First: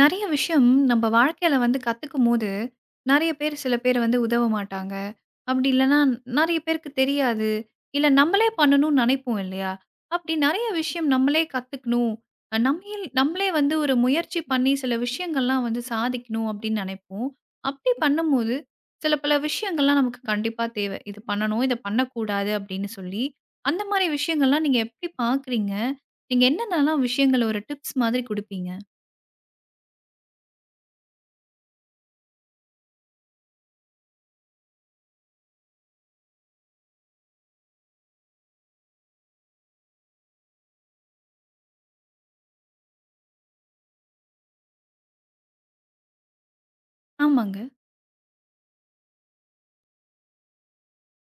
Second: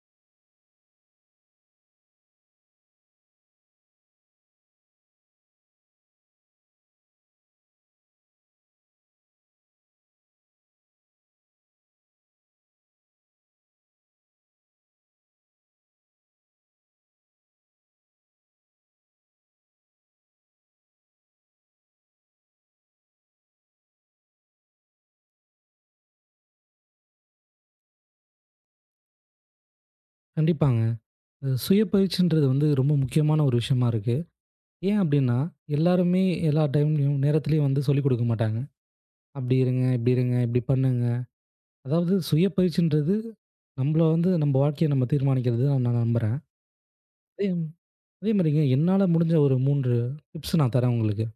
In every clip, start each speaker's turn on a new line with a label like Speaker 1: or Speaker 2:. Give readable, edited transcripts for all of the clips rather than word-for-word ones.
Speaker 1: நெறைய விஷயம் நம்ம வாழ்க்கையில வந்து கத்துக்கும்போது, நெறைய பேர் சில பேர் வந்து உதவ மாட்டாங்க. அப்படி இல்லன்னா நெறைய பேருக்கு தெரியாது. இல்ல நம்மளே பண்ணணும்னு நெனைப்போம் இல்லையா? அப்படி நெறைய விஷயம் நம்மளே கத்துக்கணும். அ நம்மயே நம்மளே வந்து ஒரு முயற்சி பண்ணி சில விஷயங்கள்லாம் வந்து சாதிக்கணும் அப்படின்னு நெனைப்போம். அப்படி பண்ணும்போது, சில பல விஷயங்கள்லாம் நமக்கு கண்டிப்பா தேவை. இது பண்ணணும், இத பண்ணக்கூடாது அப்படின்னு சொல்லி, அந்த மாரி விஷயங்கள்லாம் நீங்க எப்படி பார்க்குறீங்க? நீங்க என்னென்னலாம் விஷயங்கள ஒரு டிப்ஸ் மாதிரி குடுப்பீங்க?
Speaker 2: கண்டிப்பாங்க. அது சுய பயிற்சின்றது வந்து ரொம்ப முக்கியமான ஒரு விஷயமா இருக்கு. ஏன் அப்டின்னா, எல்லாருமே எல்லா டைம்லயும், நேரத்திலயும் வந்து சொல்லிக் குடுக்க மாட்டாங்க. "அப்டி இருங்க, இப்டி இருங்க, இப்டி பண்ணுங்க." அதாவது சுய பயிற்சின்றது நம்பள வந்து நம்ப வாழ்க்கைய நம்ம தீர்மானிக்கிறது தான் நான் நம்புறேன். அதே
Speaker 1: ஆமாங்க.
Speaker 2: அதே மாரிங்க என்னால முடிஞ்ச ஒரு 3 டிப்ஸ் நான் தரேன் உங்களுக்கு.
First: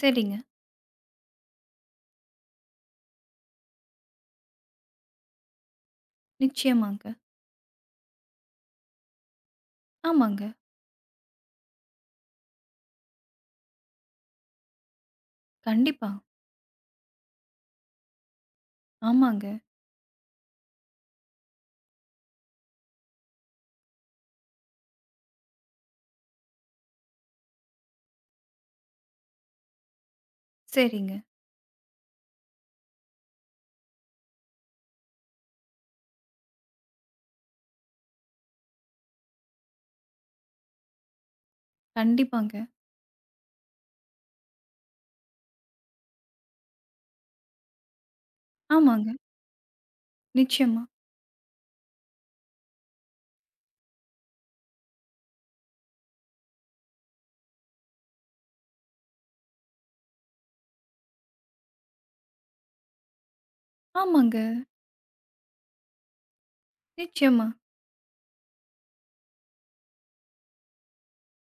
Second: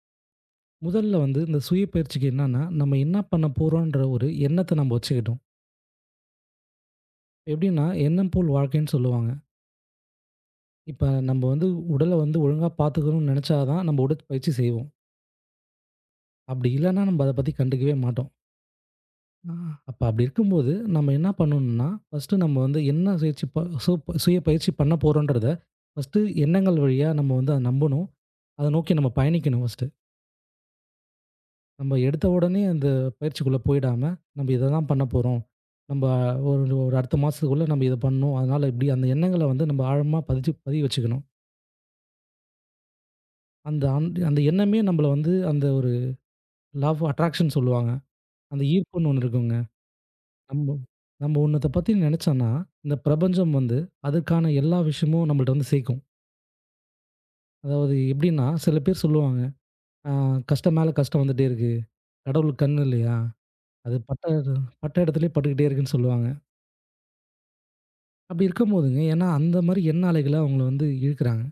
Speaker 1: சரிங்க.
Speaker 2: முதல்ல வந்து இந்த சுய பயிற்சிக்கு என்னன்னா, நம்ம என்ன பண்ண போறோன்ற ஒரு எண்ணத்த நம்ம வச்சுக்கட்டும்.
Speaker 1: நிச்சயமாங்க.
Speaker 2: எப்டின்னா, "எண்ணம் போல் வாழ்க்கைன்னு" சொல்லுவாங்க.
Speaker 1: ஆமாங்க.
Speaker 2: இப்ப நம்ப வந்து உடல வந்து ஒழுங்கா பாத்துக்கணும்னு நெனச்சா தான், நம்ம உடற்பயிற்சி செய்வோம்.
Speaker 1: கண்டிப்பா.
Speaker 2: அப்படி இல்லன்னா நம்ம அத பத்தி கண்டுக்கவே மாட்டோம். ஆ.
Speaker 1: ஆமாங்க.
Speaker 2: அப்ப அப்படி இருக்கும்போது, நம்ம என்ன பண்ணணும்னா, ஃபர்ஸ்ட்டு நம்ம வந்து என்ன சுயற்சி ப சு சுய பயிற்சி பண்ண போறோன்றத, ஃபர்ஸ்ட்டு எண்ணங்கள் வழியா நம்ம வந்து அத நம்பணும். அத நோக்கி நம்ம பயணிக்கணும் ஃபர்ஸ்ட்டு.
Speaker 1: சரிங்க.
Speaker 2: நம்ம எடுத்த உடனே அந்த பயிற்சிக்குள்ள போயிடாம, நம்ம இத தான் பண்ண போறோம். நம்ப ஒரு ஒரு அடுத்த மாசத்துக்குள்ள நம்ம இத பண்ணணும். அதனால இப்படி அந்த எண்ணங்கள வந்து நம்ம ஆழமா பதிச்சு பதிய வச்சுக்கணும்.
Speaker 1: கண்டிப்பாங்க.
Speaker 2: அந்த அந்த அந்த எண்ணமே நம்மள வந்து அந்த ஒரு லா ஆஃப் அட்ராக்ஷன் சொல்லுவாங்க. அந்த ஈர்ப்புன்னு
Speaker 1: ஆமாங்க.
Speaker 2: ஒண்ணு இருக்குங்க. நம்ம
Speaker 1: நிச்சயமா.
Speaker 2: நம்ம ஒன்னத்த பத்தி நினைச்சோம்னா, இந்த பிரபஞ்சம் வந்து அதுக்கான எல்லா விஷயமும் நம்மள்ட்ட வந்து சேர்க்கும். அதாவது எப்படின்னா, சில பேர் சொல்லுவாங்க, "அ கஷ்டம் மேல கஷ்டம் வந்துட்டே இருக்கு. கடவுளுக்கு கண்ணு இல்லையா? அது
Speaker 1: ஆமாங்க.
Speaker 2: பட்ட இடத்துலயே பட்டுக்கிட்டே இருக்குன்னு" சொல்லுவாங்க.
Speaker 1: நிச்சயமா.
Speaker 2: அப்படி இருக்கும்போதுங்க, ஏன்னா அந்த மாரி எண்ணாலைகள அவங்கள வந்து இழுக்குறாங்க.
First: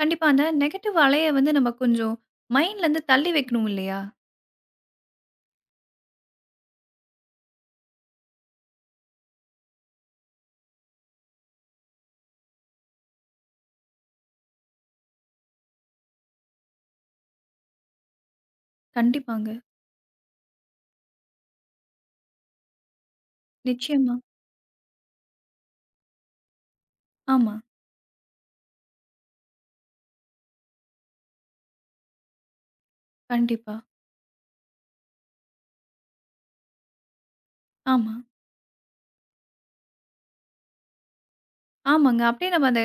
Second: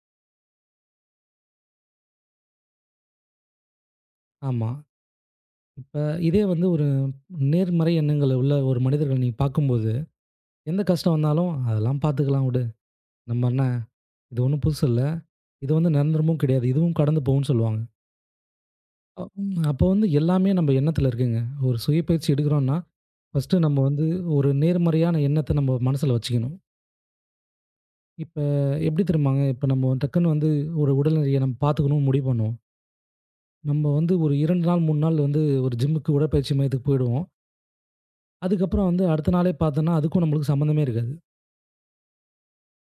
Speaker 1: கண்டிப்பா அந்த நெகட்டிவ் அலைய வந்து நம்ம கொஞ்சம் மைண்ட்லருந்து தள்ளி வைக்கணும் இல்லையா?
Speaker 2: ஆமா. இப்ப இதே வந்து ஒரு நேர்மறை எண்ணங்கள் உள்ள ஒரு மனிதர்கள நீங்க பார்க்கும்போது, எந்த கஷ்டம் வந்தாலும், "அதெல்லாம் பார்த்துக்கலாம் விடு. நம்ம என்ன இது ஒண்ணும் புதுசு இல்ல. இது வந்து நிரந்தரமும் கிடையாது. இதுவும் கடந்து போகும்ன்னு" சொல்லுவாங்க. அ
Speaker 1: கண்டிப்பாங்க.
Speaker 2: ம். அப்போ வந்து எல்லாமே நம்ம எண்ணத்துல இருக்குங்க. ஒரு சுய பயிற்சி எடுக்கிறோம்ன்னா, ஃபர்ஸ்ட்டு நம்ம வந்து
Speaker 1: நிச்சயமா.
Speaker 2: ஒரு நேர்மறையான எண்ணத்த நம்ம மனசுல வச்சுக்கணும்.
Speaker 1: ஆமா.
Speaker 2: இப்ப எப்படி தெரியுமாங்க? இப்ப நம்ம டக்குன்னு வந்து ஒரு உடல்நிலைய நம்ம பார்த்துக்கணும்னு முடிவு பண்ணுவோம்.
Speaker 1: கண்டிப்பா.
Speaker 2: நம்ம வந்து ஒரு 2 நாள், 3 நாள் வந்து ஒரு ஜிம்முக்கு உடற்பயிற்சி மையத்துக்கு போயிடுவோம்.
Speaker 1: ஆமா.
Speaker 2: அதுக்கப்புறம் வந்து அடுத்த நாளே பார்த்தோம்னா, அதுக்கும் நம்மளுக்கு சம்மந்தமே இருக்காது.
Speaker 1: ஆமாங்க. அப்படியே நம்ம அத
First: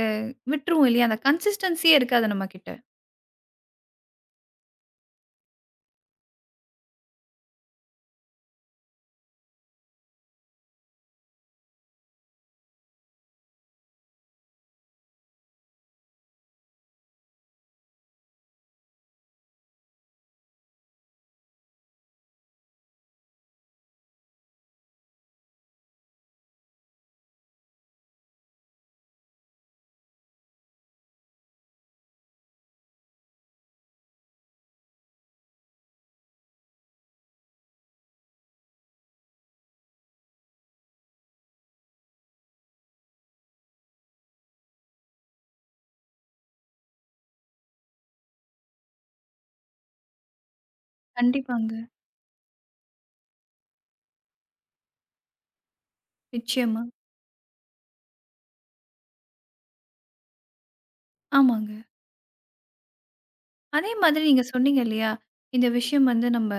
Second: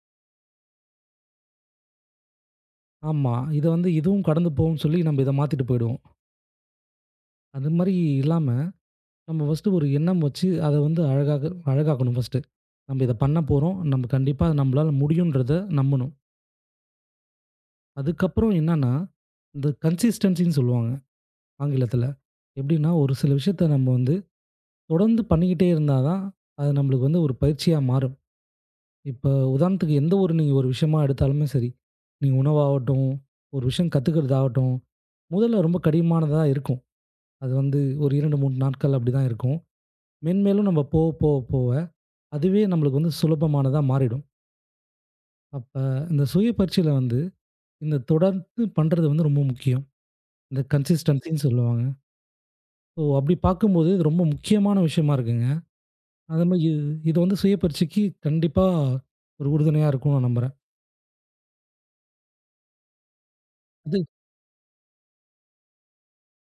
Speaker 1: விட்டுருவோம் இல்லையா? அந்த கன்சிஸ்டன்சியே இருக்காது நம்மகிட்ட.
Speaker 2: ஆமா. இத வந்து இதுவும் கடந்து போகும்ன்னு சொல்லி நம்ம இத மாத்திட்டு போயிடுவோம். அது மாரி இல்லாம நம்ம ஃபர்ஸ்ட்டு ஒரு எண்ணம் வச்சு அத வந்து அழகாக அழகாக்கணும் ஃபர்ஸ்ட்டு. நம்ம இத பண்ண போறோம். நம்ம கண்டிப்பா நம்மளால முடியுன்றத நம்பணும். அதுக்கப்புறம் என்னன்னா, இந்த கன்சிஸ்டன்சின்னு சொல்லுவாங்க ஆங்கிலத்தில. எப்படின்னா, ஒரு சில விஷயத்த நம்ம வந்து தொடர்ந்து பண்ணிக்கிட்டே இருந்தா தான், அது நம்மளுக்கு வந்து ஒரு பயிற்சியா மாறும். இப்ப உதாரணத்துக்கு எந்த ஒரு நீங்க ஒரு விஷயமா எடுத்தாலுமே சரி, நீங்க உணவாகட்டும், ஒரு விஷயம் கத்துக்கிறதாகட்டும், முதல்ல ரொம்ப கடினமானதா இருக்கும். அது வந்து ஒரு 2, 3 நாட்கள் அப்படிதான் இருக்கும். மென்மேலும் நம்ம போக, போக, போக அதுவே நம்மளுக்கு வந்து சுலபமானதா மாறிடும். அப்ப இந்த சுய பயிற்சியில வந்து, இந்த தொடர்ந்து பண்றது வந்து ரொம்ப முக்கியம். இந்த கன்சிஸ்டன்சின்னு
Speaker 1: கண்டிப்பாங்க.
Speaker 2: சொல்லுவாங்க. ஸோ அப்படி பார்க்கும்போது இது ரொம்ப முக்கியமான விஷயமா இருக்குங்க. அதே மாரி இது
Speaker 1: நிச்சயமா.
Speaker 2: இது வந்து சுய பயிற்சிக்கு கண்டிப்பா ஒரு உறுதுணையா இருக்கும்னு நான் நம்புறேன்.
Speaker 1: ஆமாங்க. அதே
Speaker 2: அது
Speaker 1: மாதிரி நீங்க சொன்னீங்க இல்லையா? இந்த விஷயம் வந்து நம்ம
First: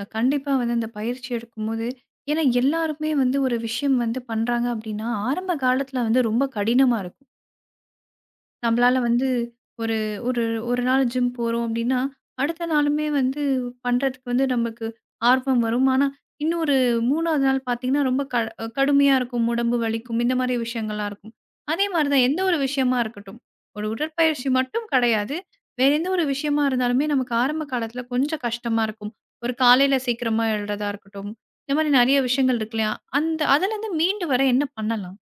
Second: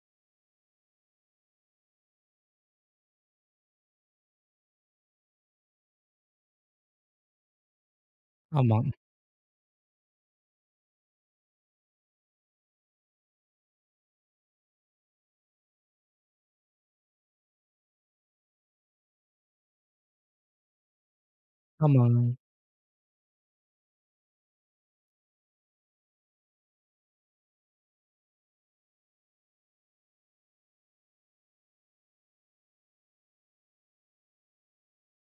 Speaker 1: கண்டிப்பா வந்து அந்த பயிற்சி எடுக்கும்போது, ஏன்னா எல்லாருமே வந்து ஒரு விஷயம் வந்து பண்றாங்க அப்படின்னா, ஆரம்ப காலத்துல வந்து ரொம்ப கடினமா இருக்கும்.
Speaker 2: ஆமா,
Speaker 1: நம்மளால வந்து ஒரு ஒரு ஒரு நாள் ஜிம் போறோம் அப்டின்னா, அடுத்த நாளுமே வந்து பண்றதுக்கு வந்து நமக்கு ஆர்வம் வரும். ஆனா, இன்னொரு 3வது நாள் பார்த்தீங்கன்னா, ரொம்ப கடுமையா இருக்கும். உடம்பு வலிக்கும். இந்த மாரி விஷயங்கள்லாம் இருக்கும். அதே மாரி
Speaker 2: ஆமாங்க.
Speaker 1: தான் எந்த ஒரு விஷயமா இருக்கட்டும். ஒரு உடற்பயிற்சி மட்டும் கிடையாது. வேற எந்த ஒரு விஷயமா இருந்தாலுமே நமக்கு ஆரம்ப காலத்துல கொஞ்சம் கஷ்டமா இருக்கும். ஒரு காலையில சீக்கிரமா எழுறதா இருக்கட்டும். இந்த மாரி நெறைய விஷயங்கள் இருக்கு இல்லையா? அந்த அதுலருந்து மீண்டு வர என்ன பண்ணலாம்?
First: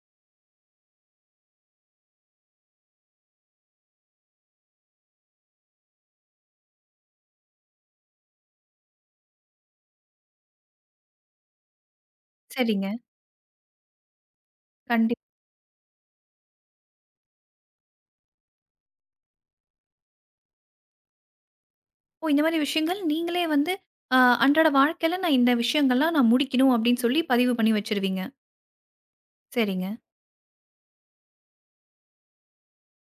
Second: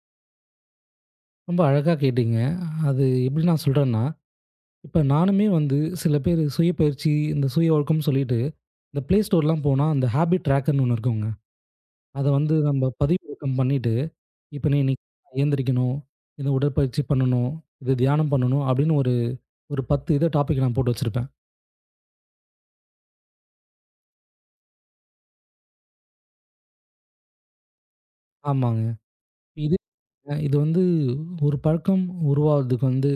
Speaker 2: ரொம்ப அழகா கேட்டீங்க. அது எப்படி நான் சொல்றேன்னா, இப்ப நானுமே வந்து சில பேர் சுய பயிற்சி, இந்த சுய ஒழுக்கம் சொல்லிட்டு, இந்த Play Storeலாம் போனா அந்த ஹாபிட் ட்ராக்கர்ன்னு ஒண்ணு இருக்குங்க. அத வந்து நம்ம
Speaker 1: சரிங்க.
Speaker 2: பதிவிறக்கம் பண்ணிட்டு, இப்ப நீ இன்னைக்கு
Speaker 1: கண்டிப்பா.
Speaker 2: எழுந்திரிக்கணும், இது உடற்பயிற்சி பண்ணணும், இது தியானம் பண்ணணும் அப்படின்னு ஒரு ஒரு 10 இத டாபிக் நான் போட்டு வச்சிருப்பேன்.
Speaker 1: ஓ! இந்த மாரி விஷயங்கள் நீங்களே வந்து அ அன்றாட வாழ்க்கையில நான் இந்த விஷயங்கள்லாம் நான் முடிக்கணும் அப்படின்னு சொல்லி பதிவு பண்ணி வச்சுருவீங்க.
Speaker 2: ஆமாங்க. இது
Speaker 1: சரிங்க.
Speaker 2: இது வந்து ஒரு பழக்கம் உருவாகுறதுக்கு வந்து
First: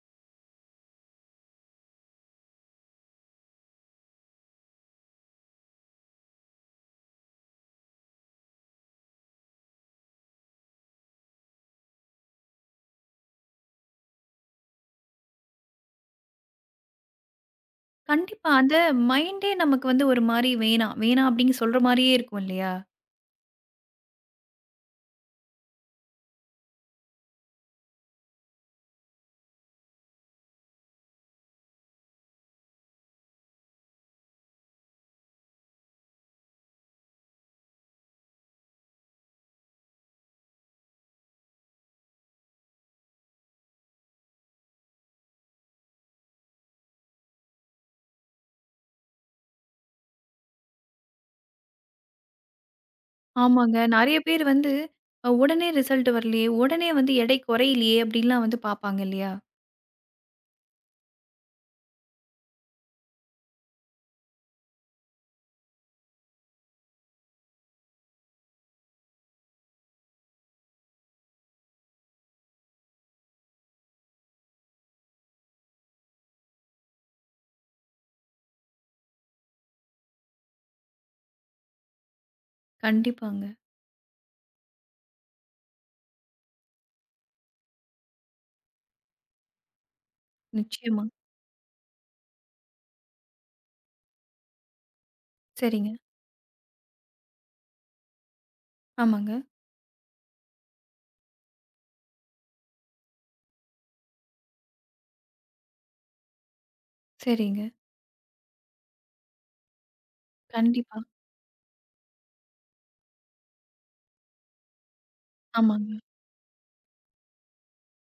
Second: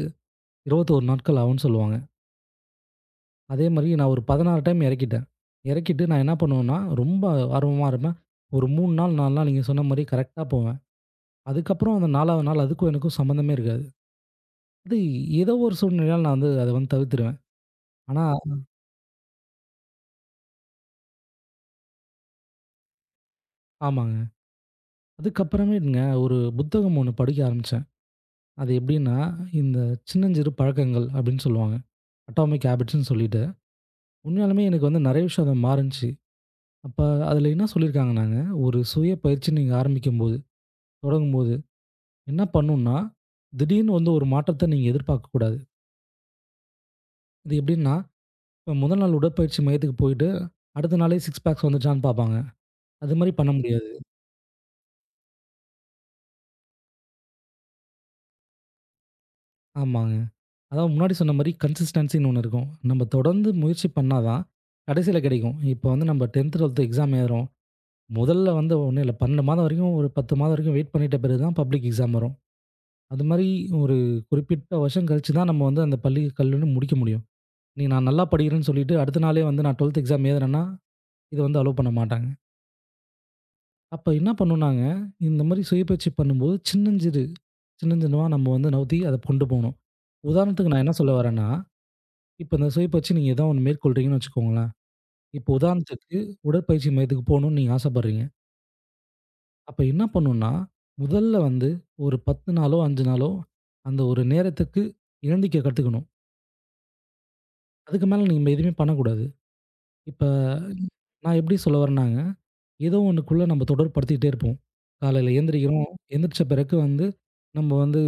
Speaker 2: 21 நாட்கள் ஆகும்ன்னு சொல்லுவாங்க. அதே மாரி நான் ஒரு 16 டைம் இறக்கிட்டேன். இறக்கிட்டு நான் என்ன பண்ணுவேன்னா, ரொம்ப ஆர்வமா இருப்பேன். ஒரு 3 நாள் 4 நாள் நீங்க சொன்ன மாரி கரெக்ட்டா போவேன். அதுக்கப்புறம் அந்த 4வது நாள் அதுக்கும் எனக்கும் சம்மந்தமே இருக்காது. அது ஏதோ ஒரு சூழ்நிலையால நான் வந்து அத வந்து தவிர்த்துருவேன். ஆனா
Speaker 1: கண்டிப்பா அந்த மைண்டே நமக்கு வந்து ஒரு மாரி வேணாம், வேணாம் அப்படின்னு சொல்ற மாரியே இருக்கும் இல்லையா?
Speaker 2: ஆமாங்க. அதுக்கப்புறமேட்டுங்க ஒரு புத்தகம் ஒண்ணு படிக்க ஆரம்பிச்சேன். அது எப்படின்னா, இந்த சின்னஞ்சிறு பழக்கங்கள் அப்படின்னு சொல்லுவாங்க. அட்டாமிக் ஹேபிட்ஸ்ன்னு சொல்லிட்டு. உண்மையாலுமே எனக்கு வந்து நெறைய விஷயம் அது மாறுனுச்சு. அப்ப அதுல என்ன சொல்லியிருக்காங்கன்னாங்க, ஒரு சுய பயிற்சி நீங்க ஆரம்பிக்கும்போது, தொடங்கும்போது என்ன பண்ணணும்னா, திடீர்னு வந்து ஒரு மாற்றத்த நீங்க எதிர்பார்க்கக்கூடாது. இது எப்படின்னா, இப்ப முதல் நாள் உடற்பயிற்சி மையத்துக்கு போயிட்டு, அடுத்த நாளே சிக்ஸ் பேக்ஸ் வந்துச்சான்னு பார்ப்பாங்க. அது மாரி பண்ண
Speaker 1: ஆமாங்க.
Speaker 2: முடியாது.
Speaker 1: நெறைய பேர் வந்து உடனே ரிசல்ட் வரலையே, உடனே வந்து எடை குறையலையே அப்படின்லாம் வந்து பார்ப்பாங்க இல்லையா?
Speaker 2: ஆமாங்க. அதாவது முன்னாடி சொன்ன மாரி கன்சிஸ்டன்சின்னு ஒண்ணு இருக்கும். நம்ம தொடர்ந்து முயற்சி பண்ணா தான், கடைசியில கிடைக்கும். இப்போ வந்து நம்ம 10த், 12த் எக்ஸாம் எழுதுறோம். முதல்ல வந்து ஒண்ணும் இல்ல. 12 மாதம் வரைக்கும், ஒரு 10 மாதம் வரைக்கும் வெயிட் பண்ணிட்ட பிறகு தான் பப்ளிக் எக்ஸாம் வரும். அது மாரி ஒரு குறிப்பிட்ட வருஷம் கழிச்சு தான் நம்ம வந்து அந்த பள்ளி கல்லூரி முடிக்க முடியும். நீ நான் நல்லா படிக்கிறேன்னு சொல்லிட்டு, அடுத்த நாளே வந்து நான் 12த் எக்ஸாம் எழுதுனேன்னா, இத வந்து அலோவ் பண்ண மாட்டாங்க.
Speaker 1: கண்டிப்பாங்க.
Speaker 2: அப்ப என்ன பண்ணுனாங்க, இந்த மாரி சுய பயிற்சி பண்ணும்போது சின்னஞ்சிறு சின்னஞ்சின்னவா நம்ம வந்து நவுத்தி அத கொண்டு போணும். உதாரணத்துக்கு நான் என்ன
Speaker 1: நிச்சயமா.
Speaker 2: சொல்ல வரேன்னா இப்ப இந்த சுயப்ப வச்சு நீங்க ஏதாவது ஒண்ணு மேற்கொள்றீங்கன்னு வச்சுக்கோங்களேன். இப்போ
Speaker 1: சரிங்க.
Speaker 2: உதாரணத்துக்கு உடற்பயிற்சி மையத்துக்கு போணும்னு நீங்க ஆசைப்படுறீங்க.
Speaker 1: ஆமாங்க.
Speaker 2: அப்ப என்ன பண்ணணும்னா, முதல்ல வந்து ஒரு 10 நாளோ, 5 நாளோ அந்த ஒரு நேரத்துக்கு இணந்திக்க கத்துக்கணும்.
Speaker 1: சரிங்க.
Speaker 2: அதுக்கு மேல நம்ம எதுவுமே பண்ணக்கூடாது. இப்ப
Speaker 1: கண்டிப்பா.
Speaker 2: நான் எப்படி சொல்ல வரேன்னாங்க, ஏதோ ஒண்ணுக்குள்ள நம்ம தொடர்படுத்திக்கிட்டே இருப்போம். காலையில எந்திரிக்கிறோம்.
Speaker 1: ஆமாங்க,
Speaker 2: எந்திரிச்ச பிறகு வந்து நம்ம வந்து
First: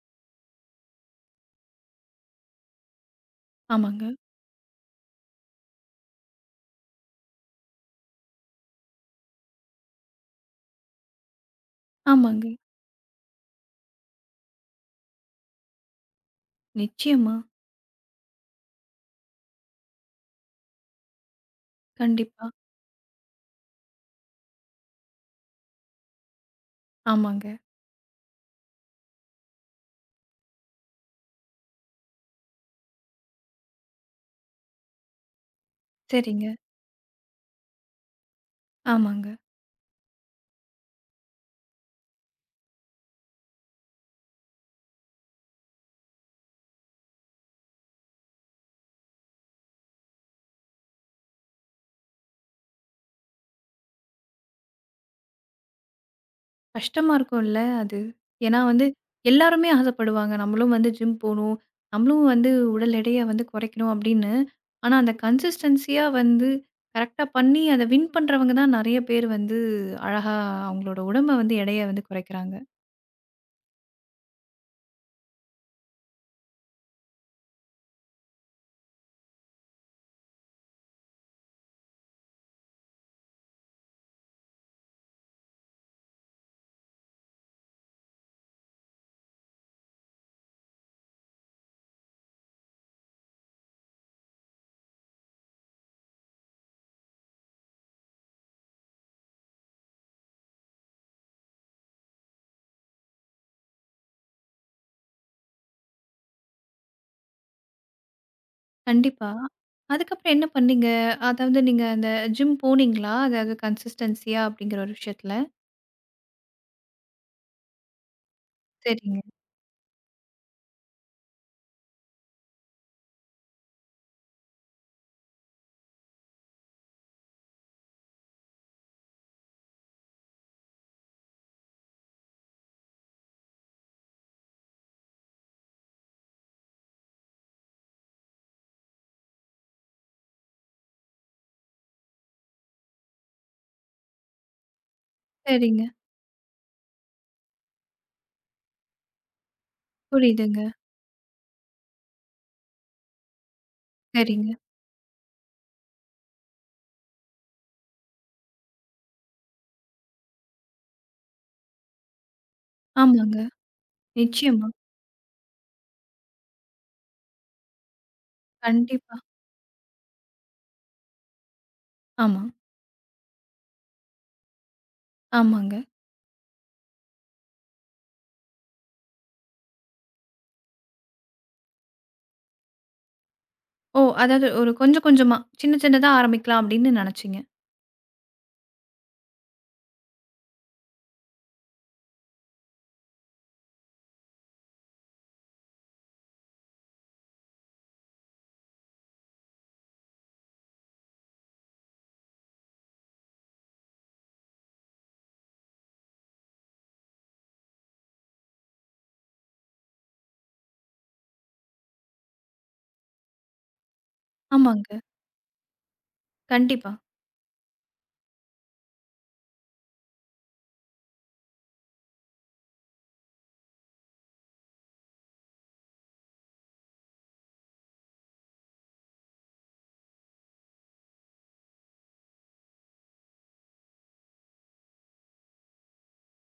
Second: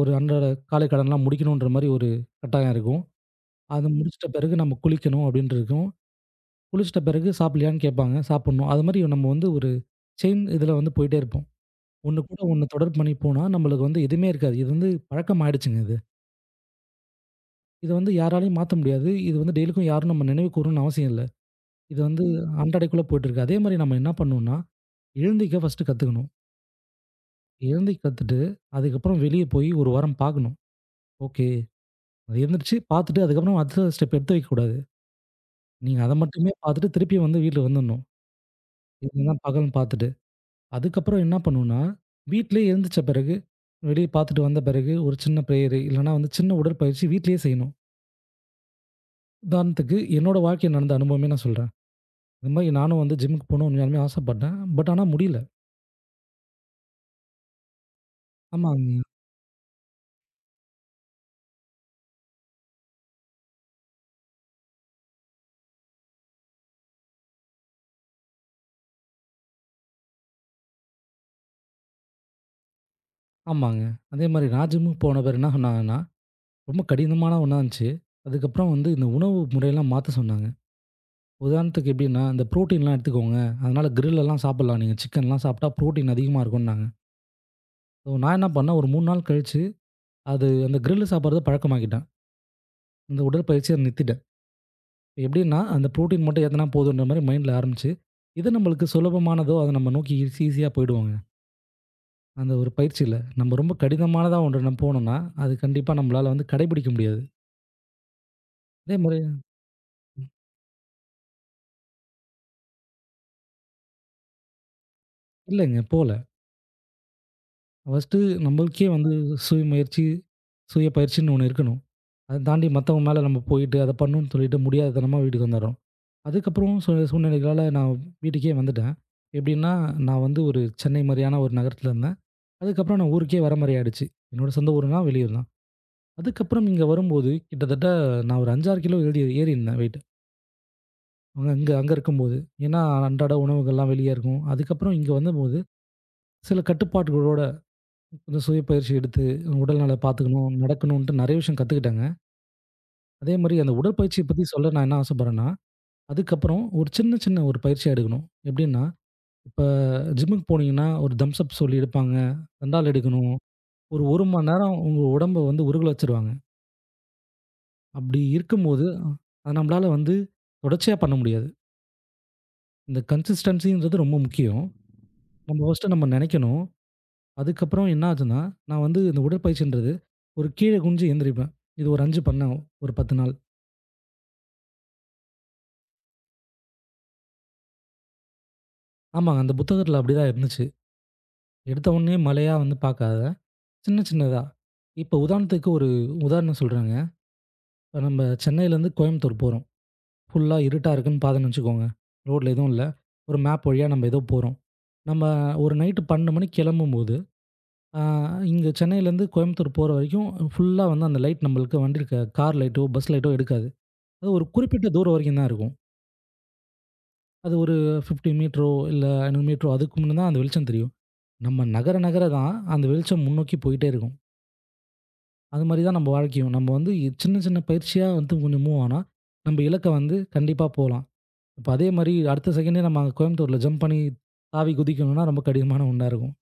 Speaker 2: ஒரு அன்றாட காலை கடன்லாம் முடிக்கணுன்ற மாரி ஒரு கட்டாயம் இருக்கும். அது
Speaker 1: ஆமாங்க,
Speaker 2: முடிச்சிட்ட பிறகு நம்ம குளிக்கணும் அப்டின்ட்டு இருக்கும். குளிச்சிட்ட பிறகு சாப்பிடலையான்னு கேட்பாங்க. சாப்பிடணும். அது மாரி நம்ம வந்து ஒரு செயின் இதுல வந்து போயிட்டே இருப்போம். ஒண்ணு கூட
Speaker 1: ஆமாங்க.
Speaker 2: ஒண்ணு தொடர் பண்ணி போனா நம்மளுக்கு வந்து எதுவுமே இருக்காது. இது வந்து பழக்கம் ஆயிடுச்சுங்க இது.
Speaker 1: நிச்சயமா.
Speaker 2: இது வந்து யாராலயும் மாத்த முடியாது. இது வந்து டெய்லிக்கும் யாரும் நம்ம நினைவு கூறணும்னு அவசியம் இல்ல. இது வந்து
Speaker 1: கண்டிப்பா.
Speaker 2: அன்றாடைக்குள்ள போயிட்டுருக்கு. அதே மாரி நம்ம என்ன பண்ணணும்னா, எழுந்திரிக்க ஃபர்ஸ்ட்டு கத்துக்கணும்.
Speaker 1: ஆமாங்க.
Speaker 2: எழுந்திக்க கத்துட்டு, அதுக்கப்புறம் வெளிய போய் ஒரு வாரம் பார்க்கணும். ஓகே. அது எழுந்திரிச்சு பார்த்துட்டு அதுக்கப்புறம் அடுத்த ஸ்டெப் எடுத்து வைக்கக்கூடாது. நீங்க அத மட்டுமே
Speaker 1: சரிங்க.
Speaker 2: பார்த்துட்டு திருப்பி வந்து வீட்ல வந்துடணும்.
Speaker 1: ஆமாங்க.
Speaker 2: இதுதான் பகல்னு பார்த்துட்டு. அதுக்கப்புறம் என்ன பண்ணுவேன்னா, வீட்லயே எழுந்திரிச்ச பிறகு, வெளிய பார்த்துட்டு வந்த பிறகு ஒரு சின்ன பிரேயரு இல்லன்னா வந்து சின்ன உடற்பயிற்சி வீட்லயே செய்யணும். உதாரணத்துக்கு என்னோட வாழ்க்கையில நடந்த அனுபவமே நான் சொல்றேன். இந்த மாரி நானும் வந்து ஜிம்முக்கு போகணும்னு உண்மையாலுமே ஆசைப்பட்டேன். பட் ஆனா முடியல.
Speaker 1: கஷ்டமா இருக்கும்ல அது. ஏன்னா வந்து
Speaker 2: ஆமாங்க,
Speaker 1: எல்லாருமே ஆசைப்படுவாங்க. நம்மளும் வந்து ஜிம் போணும். நம்மளும் வந்து உடல் எடைய வந்து குறைக்கணும் அப்படின்னு. ஆனா அந்த கன்சிஸ்டன்சியா வந்து கரெக்ட்டா பண்ணி அத வின் பண்றவங்க தான் நெறைய பேர் வந்து அழகா அவங்களோட உடம்ப வந்து எடைய வந்து குறைக்கிறாங்க.
Speaker 2: ஆமாங்க. அதே மாரி நான் ஜிம்முக்கு போன பிறகு என்ன சொன்னாங்கன்னா, ரொம்ப கடினமான ஒண்ணா இருந்துச்சு. அதுக்கப்புறம் வந்து இந்த உணவு முறையெல்லாம் மாத்த சொன்னாங்க. உதாரணத்துக்கு எப்படின்னா, இந்த புரோட்டீன்லாம் எடுத்துக்கோங்க. அதனால கிரில் எல்லாம் சாப்பிடலாம் நீங்க. சிக்கன்லாம் சாப்பிட்டா புரோட்டீன் அதிகமா இருக்கும்னாங்க. ஸோ நான் என்ன பண்ணேன், ஒரு 3 நாள் கழிச்சு அது அந்த கிரில் சாப்பிடுறத பழக்கமாக்கிட்டேன். இந்த உடற்பயிற்சிய நிறுத்திட்டேன். எப்படின்னா, அந்த புரோட்டீன் மட்டும் ஏத்துனா போதுன்ற மாரி மைண்ட்ல ஆரம்பிச்சு, எது நம்மளுக்கு சுலபமானதோ, அத நம்ம நோக்கி ஈஸி ஈஸியா போயிடுவோங்க. அந்த ஒரு பயிற்சியில. நம்ம ரொம்ப கடினமானதா ஒன்று நம்ம போனோம்னா, அது கண்டிப்பா நம்மளால வந்து கடைபிடிக்க முடியாது. அதே மாரி
Speaker 1: கண்டிப்பா. அதுக்கப்புறம் என்ன பண்ணீங்க? அதாவது நீங்க அந்த ஜிம் போனீங்களா? அதாவது கன்சிஸ்டன்சியா அப்படிங்கிற ஒரு விஷயத்துல?
Speaker 2: இல்லங்க போல. ஃபர்ஸ்ட்டு நம்மளுக்கே வந்து
Speaker 1: சரிங்க,
Speaker 2: சுய முயற்சி, சுய பயிற்சின்னு ஒண்ணு இருக்கணும். அத தாண்டி மத்தவங்க மேல நம்ம போயிட்டு, அத பண்ணணும்னு சொல்லிட்டு முடியாதனமா வீட்டுக்கு வந்துர்றோம். அதுக்கப்புறம் சூழ்நிலைகளால நான் வீட்டுக்கே வந்துட்டேன். எப்படின்னா, நான் வந்து ஒரு சென்னை மாரியான ஒரு நகரத்துல இருந்தேன். அதுக்கப்புறம் நான் ஊருக்கே வர மாரி ஆயிடுச்சு. என்னோட சொந்த ஊர்னா வெளியூர் தான். அதுக்கப்புறம் இங்க வரும்போது கிட்டத்தட்ட நான் ஒரு 5, 6 கிலோ எழுதி ஏறி ஏறியிருந்தேன் வெயிட்டு. அங்க அங்க அங்க இருக்கும்போது. ஏன்னா, அன்றாட உணவுகள்லாம் வெளிய இருக்கும். அதுக்கப்புறம் இங்க வந்தபோது
Speaker 1: சரிங்க.
Speaker 2: சில கட்டுப்பாடுகளோட கொஞ்சம் சுயப்பயிற்சி எடுத்து உடல் நல பார்த்துக்கணும்,
Speaker 1: புரியுதுங்க.
Speaker 2: நடக்கணுன்ட்டு நெறைய விஷயம் கத்துக்கிட்டேங்க. அதே மாரி அந்த உடற்பயிற்சிய பத்தி
Speaker 1: சரிங்க.
Speaker 2: சொல்ல நான் என்ன ஆசைப்படுறேன்னா, அதுக்கப்புறம் ஒரு சின்ன சின்ன ஒரு பயிற்சியா எடுக்கணும். எப்படின்னா இப்ப ஜிம்முக்கு போனீங்கன்னா, ஒரு தம்ஸ் அப் சொல்லி எடுப்பாங்க. 2 ஆள் எடுக்கணும்.
Speaker 1: ஆமாங்க.
Speaker 2: ஒரு 1 மணி
Speaker 1: நிச்சயமா.
Speaker 2: நேரம் உங்க உடம்ப வந்து உருகுல வச்சுருவாங்க. அப்படி இருக்கும்போது,
Speaker 1: கண்டிப்பா.
Speaker 2: அது நம்மளால வந்து தொடர்ச்சியா பண்ண முடியாது.
Speaker 1: ஆமா,
Speaker 2: இந்த கன்சிஸ்டன்ஸின்றது ரொம்ப முக்கியம். நம்ம
Speaker 1: ஆமாங்க.
Speaker 2: ஃபர்ஸ்ட்டு நம்ம நெனைக்கணும். அதுக்கப்புறம் என்ன ஆச்சுன்னா, நான் வந்து இந்த உடற்பயிற்சின்றது ஒரு கீழ குனிஞ்சு எந்திரிப்பேன். இது ஒரு 5 பண்ணேன், ஒரு 10 நாள்.
Speaker 1: ஓ! அதாவது ஒரு கொஞ்சம் கொஞ்சமா, சின்ன சின்னதா ஆரம்பிக்கலாம் அப்படின்னு நினைச்சீங்க.
Speaker 2: ஆமாங்க, அந்த புத்தகத்தில அப்படிதான் இருந்துச்சு. எடுத்த உடனே மலையா வந்து பார்க்காத, சின்ன சின்னதா. இப்ப உதாரணத்துக்கு ஒரு உதாரணம் சொல்றேங்க. இப்ப நம்ம சென்னையிலேருந்து கோயம்புத்தூர் போறோம். ஃபுல்லா இருட்டா இருக்குன்னு பார்த்தோன்னு வச்சுக்கோங்க. ரோட்ல எதுவும் இல்ல. ஒரு மேப் வழியா நம்ம ஏதோ போறோம். நம்ம ஒரு நைட்டு 12 மணிக்கு கிளம்பும்போது, ஆ இங்க சென்னையிலேருந்து கோயம்புத்தூர் போற வரைக்கும் ஃபுல்லா வந்து அந்த லைட் நம்மளுக்கு வண்டியில கார் லைட்டோ, பஸ் லைட்டோ எடுக்காது. அது ஒரு குறிப்பிட்ட
Speaker 1: ஆமாங்க.
Speaker 2: தூரம் வரைக்கும் தான் இருக்கும்.
Speaker 1: கண்டிப்பா,
Speaker 2: அது ஒரு 50 மீட்டரோ இல்ல 500 மீட்டரோ அதுக்கு முன்ன தான் அந்த வெளிச்சம் தெரியும். நம்ம நகர நகர தான் அந்த வெளிச்சம் முன்னோக்கி போயிட்டே இருக்கும். அது மாரி தான் நம்ம வாழ்க்கையும். நம்ம வந்து சின்ன சின்ன பயிற்சியா வந்து கொஞ்சம் மூவ் ஆனா, நம்ம இலக்க வந்து கண்டிப்பா போலாம். இப்ப அதே மாரி அடுத்த செகண்டே நம்ம அங்க கோயம்புத்தூர்ல ஜம்ப் பண்ணி தாவி குதிக்கணும்னா ரொம்ப கடினமான ஒண்ணா இருக்கும்.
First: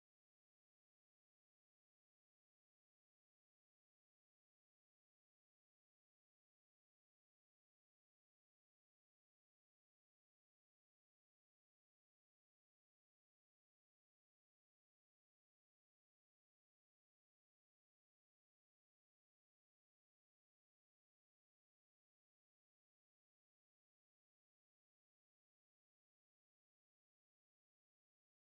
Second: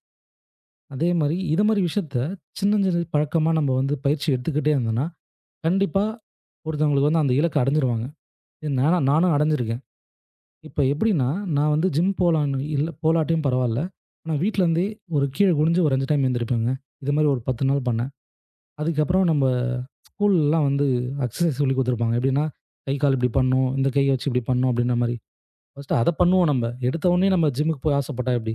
Speaker 2: அதே மாரி இது மாரி விஷயத்த சின்னஞ் சிறு பழக்கமா நம்ம வந்து பயிற்சி எடுத்துக்கிட்டே இருந்தோம்னா, கண்டிப்பா ஒருத்தவங்களுக்கு வந்து அந்த இலக்க அடைஞ்சிருவாங்க. இது நானும் அடைஞ்சிருக்கேன். இப்ப எப்படின்னா, நான் வந்து ஜிம் போலான்னு இல்ல போலாட்டியும் பரவால்ல. ஆனா வீட்லருந்தே ஒரு கீழ குனிஞ்சு ஒரு 5 டைம் எந்திரிப்பேங்க. இது மாரி ஒரு 10 நாள் பண்ணேன். அதுக்கப்புறம் நம்ம ஸ்கூல்லலாம் வந்து எக்சர்சைஸ் சொல்லிக் குடுத்துருப்பாங்க. எப்படின்னா, கை, கால் இப்படி பண்ணணும், இந்த கைய வச்சு இப்படி பண்ணணும் அப்படின்ற மாரி. ஃபர்ஸ்ட்டு அத பண்ணுவோம் நம்ம. எடுத்த உடனே நம்ம ஜிம்முக்கு போய் ஆசைப்பட்டா எப்படி?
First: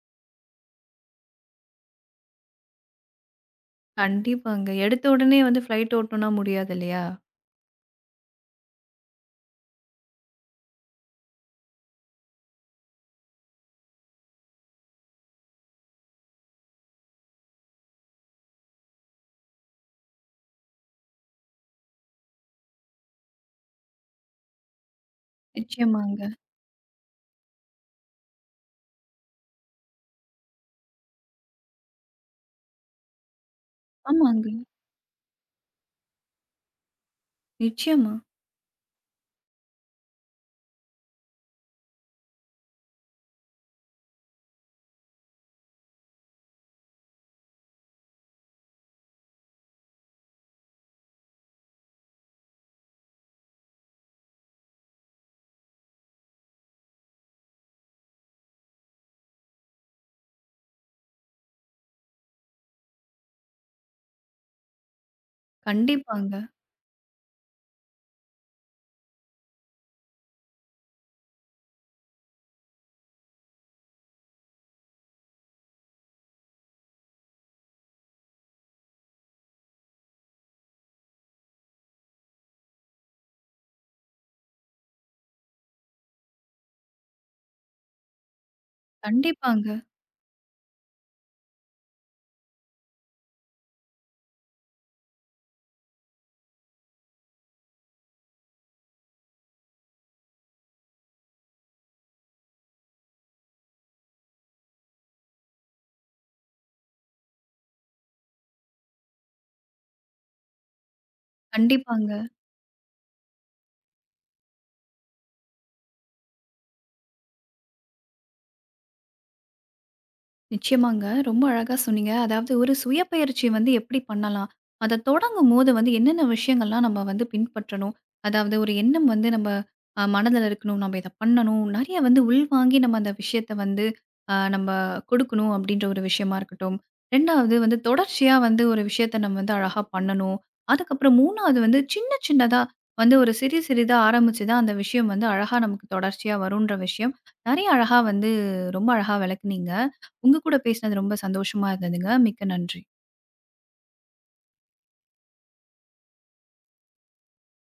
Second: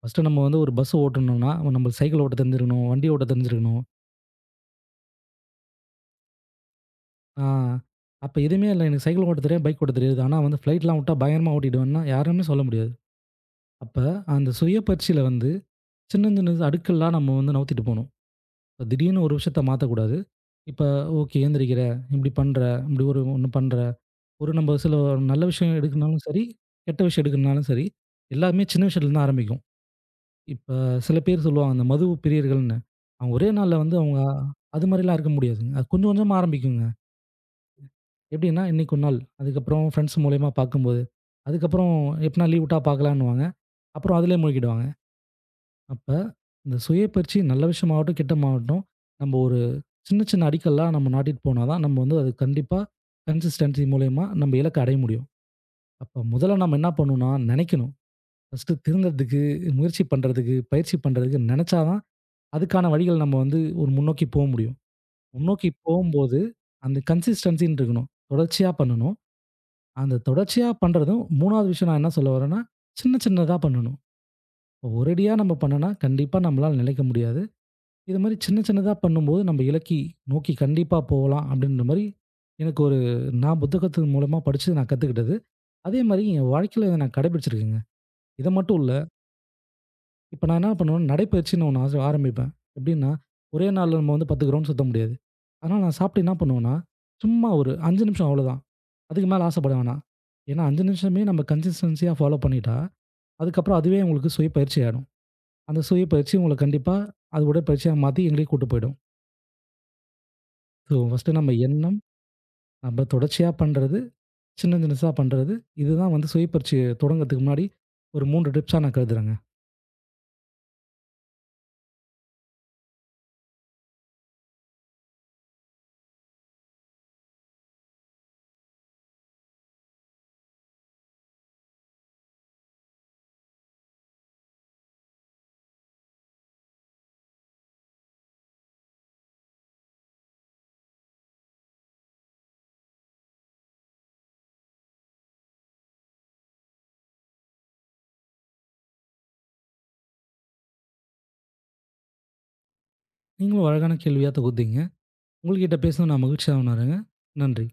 Speaker 2: ஃபர்ஸ்ட்டு நம்ம வந்து ஒரு பஸ் ஓட்டணும்னா, நம்மளுக்கு சைக்கிள் ஓட்ட தெரிஞ்சிருக்கணும், வண்டி ஓட்ட தெரிஞ்சிருக்கணும்.
Speaker 1: கண்டிப்பாங்க. எடுத்த உடனே வந்து ஃப்ளைட் ஓட்டணும்னா முடியாது இல்லையா?
Speaker 2: ஆ அப்ப எதுவுமே இல்ல. எனக்கு சைக்கிள் ஓட்ட தெரியாது, பைக் ஓட்ட தெரியாது. ஆனா வந்து ஃப்ளைட்லாம் விட்டா பயங்கரமா ஓட்டிடுவேன்னா, யாருமே சொல்ல முடியாது. அப்ப அந்த சுய பயிற்சியில வந்து சின்ன சின்ன அடுக்கெல்லாம் நம்ம வந்து நவுத்திட்டு போணும். இப்ப திடீர்னு ஒரு விஷயத்த மாத்தக்கூடாது. இப்ப ஓகே எந்திரிக்கிற, இப்படி பண்ற, இப்படி ஒரு ஒண்ணு பண்ற, ஒரு நம்ம சில நல்ல விஷயம் எடுக்கணும்னாலும்
Speaker 1: நிச்சயமாங்க.
Speaker 2: சரி, கெட்ட விஷயம் எடுக்கணும்னாலும் சரி, எல்லாமே சின்ன விஷயத்துலருந்து ஆரம்பிக்கும். இப்ப சில பேர் சொல்லுவாங்க, அந்த மது பிரியர்கள்ன்னு. அவங்க ஒரே நாள்ல வந்து அவங்க
Speaker 1: ஆமாங்க.
Speaker 2: அது மாரிலாம் இருக்க முடியாதுங்க. அது கொஞ்சம் கொஞ்சமா ஆரம்பிக்குங்க.
Speaker 1: நிச்சயமா.
Speaker 2: எப்படின்னா, இன்னைக்கு ஒரு நாள், அதுக்கப்புறம் ஃப்ரெண்ட்ஸ் மூலியமா பார்க்கும்போது, அதுக்கப்புறம் எப்பனா லீவ் விட்டா பார்க்கலான்னுவாங்க. அப்புறம் அதிலயே மூழ்கிடுவாங்க. அப்ப இந்த சுய பயிற்சி நல்ல விஷயமாகட்டும், கெட்டமாகட்டும், நம்ம ஒரு சின்ன சின்ன அடிக்கல்லாம் நம்ம நாட்டிட்டு போனா தான் நம்ம வந்து அது கண்டிப்பா கன்சிஸ்டன்சி மூலியமா நம்ம இலக்க அடைய முடியும். அப்ப முதல்ல நம்ம என்ன பண்ணணும்னா, நினைக்கணும். ஃபர்ஸ்ட்டு திருந்தறதுக்கு, முயற்சி பண்றதுக்கு, பயிற்சி பண்றதுக்கு நெனைச்சா தான் அதுக்கான வழிகள் நம்ம வந்து ஒரு முன்னோக்கி போ முடியும். முன்னோக்கி
Speaker 1: கண்டிப்பாங்க,
Speaker 2: போம்போது, அந்த கன்சிஸ்டன்ஸின்னு இருக்கணும். தொடர்ச்சியா பண்ணணும். அந்த தொடர்ச்சியா பண்றதும் 3வது விஷயம் நான் என்ன சொல்ல வரேன்னா, சின்ன சின்னதா பண்ணணும். ஒரேடியா நம்ம பண்ணுனா, கண்டிப்பா நம்மளால நிலைக்க முடியாது. இது மாரி சின்ன சின்னதா பண்ணும்போது, நம்ம இலக்கி நோக்கி கண்டிப்பா போகலாம் அப்படின்ற மாரி, எனக்கு நான் புத்தகத்து மூலமா படிச்சு நான் கத்துக்கிட்டது. அதே மாரி என் வாழ்க்கையில இத நான் கடைபிடிச்சிருக்கேங்க. இத மட்டும் இல்ல,
Speaker 1: கண்டிப்பாங்க,
Speaker 2: இப்ப நான் என்ன பண்ணுவேன்னா, நடைப்பயிற்சின்னு ஒண்ணு ஆரம்பிப்பேன். எப்படின்னா, ஒரே நாள்ல நம்ம வந்து 10 கிரவுண்ட் சுத்த முடியாது. அதனால நான் சாப்பிட்டு என்ன பண்ணுவேன்னா, சும்மா ஒரு 5 நிமிஷம் அவ்வளோதான். அதுக்கு மேல ஆசைப்பட வேணாம். ஏன்னா 5 நிமிஷமே நம்ம கன்சிஸ்டன்ஸியா ஃபாலோ பண்ணிட்டா, அதுக்கப்புறம் அதுவே உங்களுக்கு சுய பயிற்சி ஆயிடும். அந்த சுய பயிற்சி உங்கள கண்டிப்பா அது உடற்பயிற்சியா மாத்தி எங்கேயோ கூட்டு போயிடும். ஸோ ஃபர்ஸ்ட்டு நம்ம எண்ணம்,
Speaker 1: கண்டிப்பாங்க.
Speaker 2: நம்ம தொடர்ச்சியா பண்றது, சின்ன சின்னசா பண்றது, இதுதான் வந்து சுய பயிற்சி தொடங்கறதுக்கு முன்னாடி ஒரு 3 டிப்ஸா நான் கருதுறேங்க.
Speaker 1: நிச்சயமாங்க. ரொம்ப அழகா சொன்னீங்க. அதாவது ஒரு சுய பயிற்சி வந்து எப்படி பண்ணலாம்? அத தொடங்கும்போது வந்து என்னென்ன விஷயங்கள்லாம் நம்ம வந்து பின்பற்றணும்? அதாவது ஒரு எண்ணம் வந்து நம்ம மனதில இருக்கணும். நம்ம இத பண்ணணும். நெறைய வந்து உள்வாங்கி நம்ம அந்த விஷயத்த வந்து நம்ம கொடுக்கணும் அப்படின்ற ஒரு விஷயமா இருக்கட்டும். 2வது வந்து தொடர்ச்சியா வந்து ஒரு விஷயத்த நம்ம வந்து அழகா பண்ணணும். அதுக்கப்புறம் 3வது வந்து சின்ன சின்னதா வந்து ஒரு சிறு சிறிதா ஆரம்பிச்சு தான் அந்த விஷயம் வந்து அழகா நமக்கு தொடர்ச்சியா வருன்ற விஷயம், நெறைய அழகா வந்து ரொம்ப அழகா விளக்குனீங்க. உங்க கூட பேசினது ரொம்ப சந்தோஷமா இருந்ததுங்க. மிக்க நன்றி.
Speaker 2: நீங்களும் அழகான கேள்வியா தொகுத்தீங்க. உங்கள்கிட்ட பேசுனது நான் மகிழ்ச்சியா உணர்றேங்க. நன்றி.